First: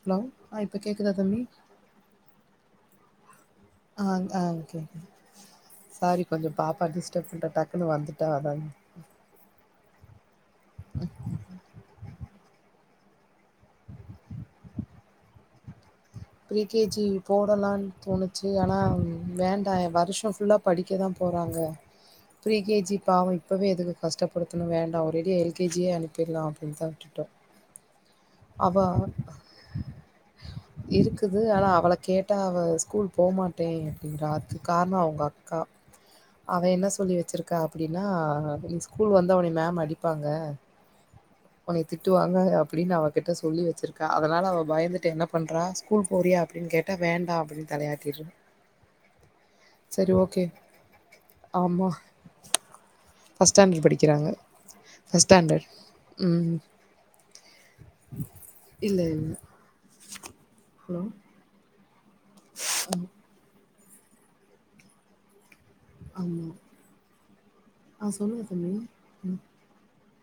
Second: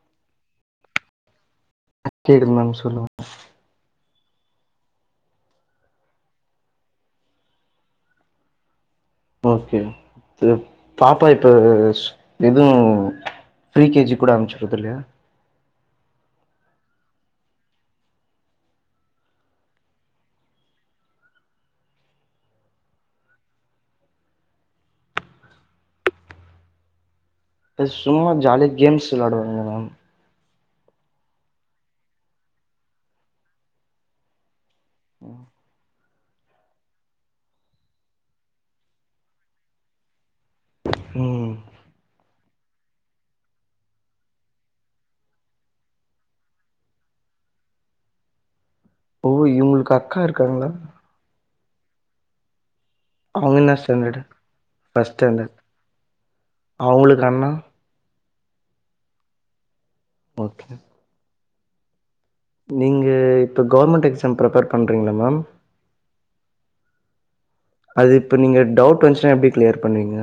hello ஆ இப்ப கேக்குதா தம்பி கேக்குது மேம் சொல்லுங்க ஆ ஆ கே சாரி கொஞ்சொ பாப்பா டிஸ்டப் பண்ட்டா டக்குன்னு வந்துட்டா அதாங் ஓகே து பாப்பா இப்ப எது ஃப்ரீ கே ஜி கூட அனுப்பிச்சுறதில்லையா ப்ரீ கே ஜி போடலான் தோணுச்சு ஆனா வேண்டா வருஷ ஃபுல்லா படிக்கதா போறாங்க ஃப்ரீ கே ஜி பாவ இப்பவே எதுக்கு கஷ்டப்படுத்தணு வேண்டா ஒரேடியா எல் கே ஜி யே அனுப்பிர்லா அப்டின்தா விட்டுட்டோ அது சும்மா ஜாலியா கேம்ஸ் விளாடுவாங்க மேம் இருக்கு து ஆனா அவள கேட்டா அவ ஸ்கூல் போமாட்டே அப்டின்றா அதுக் காரண அவுங்கக்கா அவ என்ன சொல்லி வெச்சிருக்கா அப்டின்னா நீ ஸ்கூல் வந்தா உன்னய மேம் அடிப்பாங்க ம் உனைய திட்டுவாங்க அப் பிடின்னு அவகிட்ட சொல்லி வெச்சிருக்கா அதனால அவ பயந்துட்டு என்ன பண்றா ஸ்கூல் போறியா அப்டின்னு கேட்டா வேண்டா அப்டின்னு தலையாட்டிர்றா ஓ இவுங்ளுக்கு அக்கா இருக்காங்ளா ஆமா ஃபஸ்ட் அவங்க என்ன ஸ்டாண்டர்ட் ஸ்டாண்டர்டு படிக்கிறாங்க ஃபஸ்ட் ஸ்டாண்டர்ட் ம் அவங்களுக்கு அண்ணா இல்ல இல்ல ஓகே ம் நீங்க கவ்ர்மண்ட் எக்ஸாம் ப்ரிப்பேர் பண்றீங்ள மேம் ஆமா ஆ அது இப்ப சொல்லுங்க நீங்க தம்பி டவுட் வந்ச்சுன்னா ம் எப்டி கிளியர் பண்ணுவீங்க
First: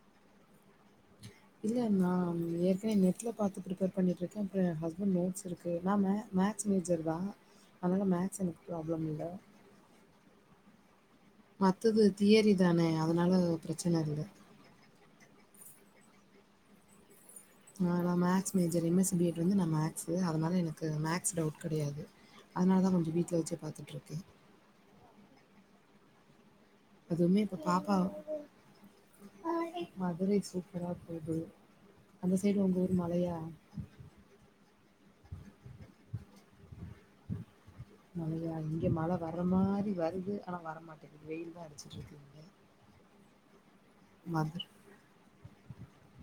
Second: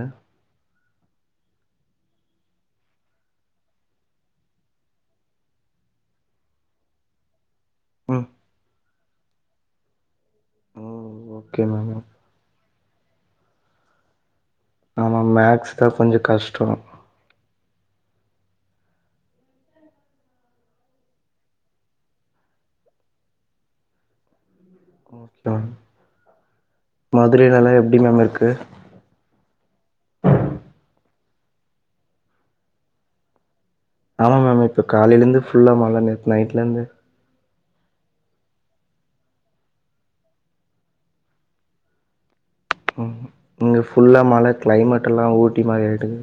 இல்ல நா ஏற்கனே நெட்ல பாத்து ப்ரிப்பேர் பண்ணிட்ருக்கே அப்றோ ஏ ஹஸ்பண்ட் நோட்ஸிருக்கு நா மே மேக்ஸ் மேஜர்தா அதால ம் மேக்ஸ் எனக் ப்ராப்ளம் இல்ல ஓ ஓகே மேம் மத்தது தியரி தானே அதனால ப்ரச்சன இல்ல ஆமா மேக்ஸ் தா கொஞ்ச கஷ்ட்டோ நானா maths major M S C B Ed வந்து நா மேக்ஸு அதனால எனக்கு மேக்ஸ் டவுட் கடையாது அதனாலதா கொஞ்ச வீட்ல வச்சே பாத்துட்ருக்கே ஓகே மேம் அதுவுமே இப்ப மதுரைலலா பாப்பா எப்டி மேம் இருக்கு மதுரை சூப்பரா போது அந்த சைடு உங்க ஊர் மழையா ஆமா மேம் இப்ப காலைலேந்து ஃபுல்லா மழ நேத் நைட்லேந்து மழையா இங்க மழ வர்ற மாரி வருது ஆனா வரமாட்டேங்குது வெயில்தா அடிச்சிட்ருக்கு இங்க ம் இங்க ஃபுல்லா மழ மதுர க்ளைமேட்டெல்லா ஊட்டி மாரி ஆயிட்டுக்கு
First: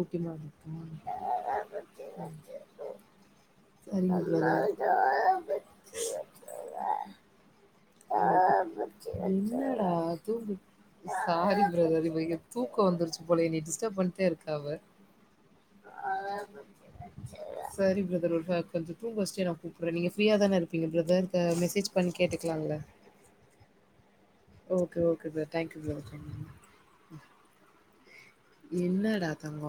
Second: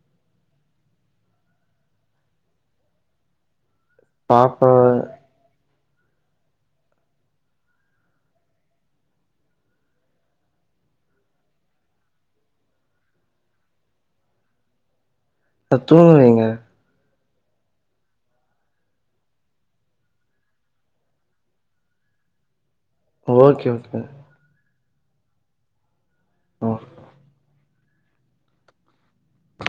ஊட்டி மார்ருக்கா பாப்பா [unintelligible] என்னடா தூங்கு சாரி ப்ரதர் இவ இங்க தூக்க வந்துருச்சு போல என்னிய டிஸ்டர்ப் பண்ணிட்டேருக்கா இவ அ தூங்கவைங்க சரி ப்ரதர் ஒரு கொஞ்ச தூங்க வச்சிட்டே நா கூப்பற்ற நீங்க ஃப்ரீயா தான இருப்பீங்க ப்ரதர் மெசேஜ் பண்ணி கேட்டுக்கலால்ல okay okay okay okay brother thank you ம் [unintelligible] என்னடா தங்கோ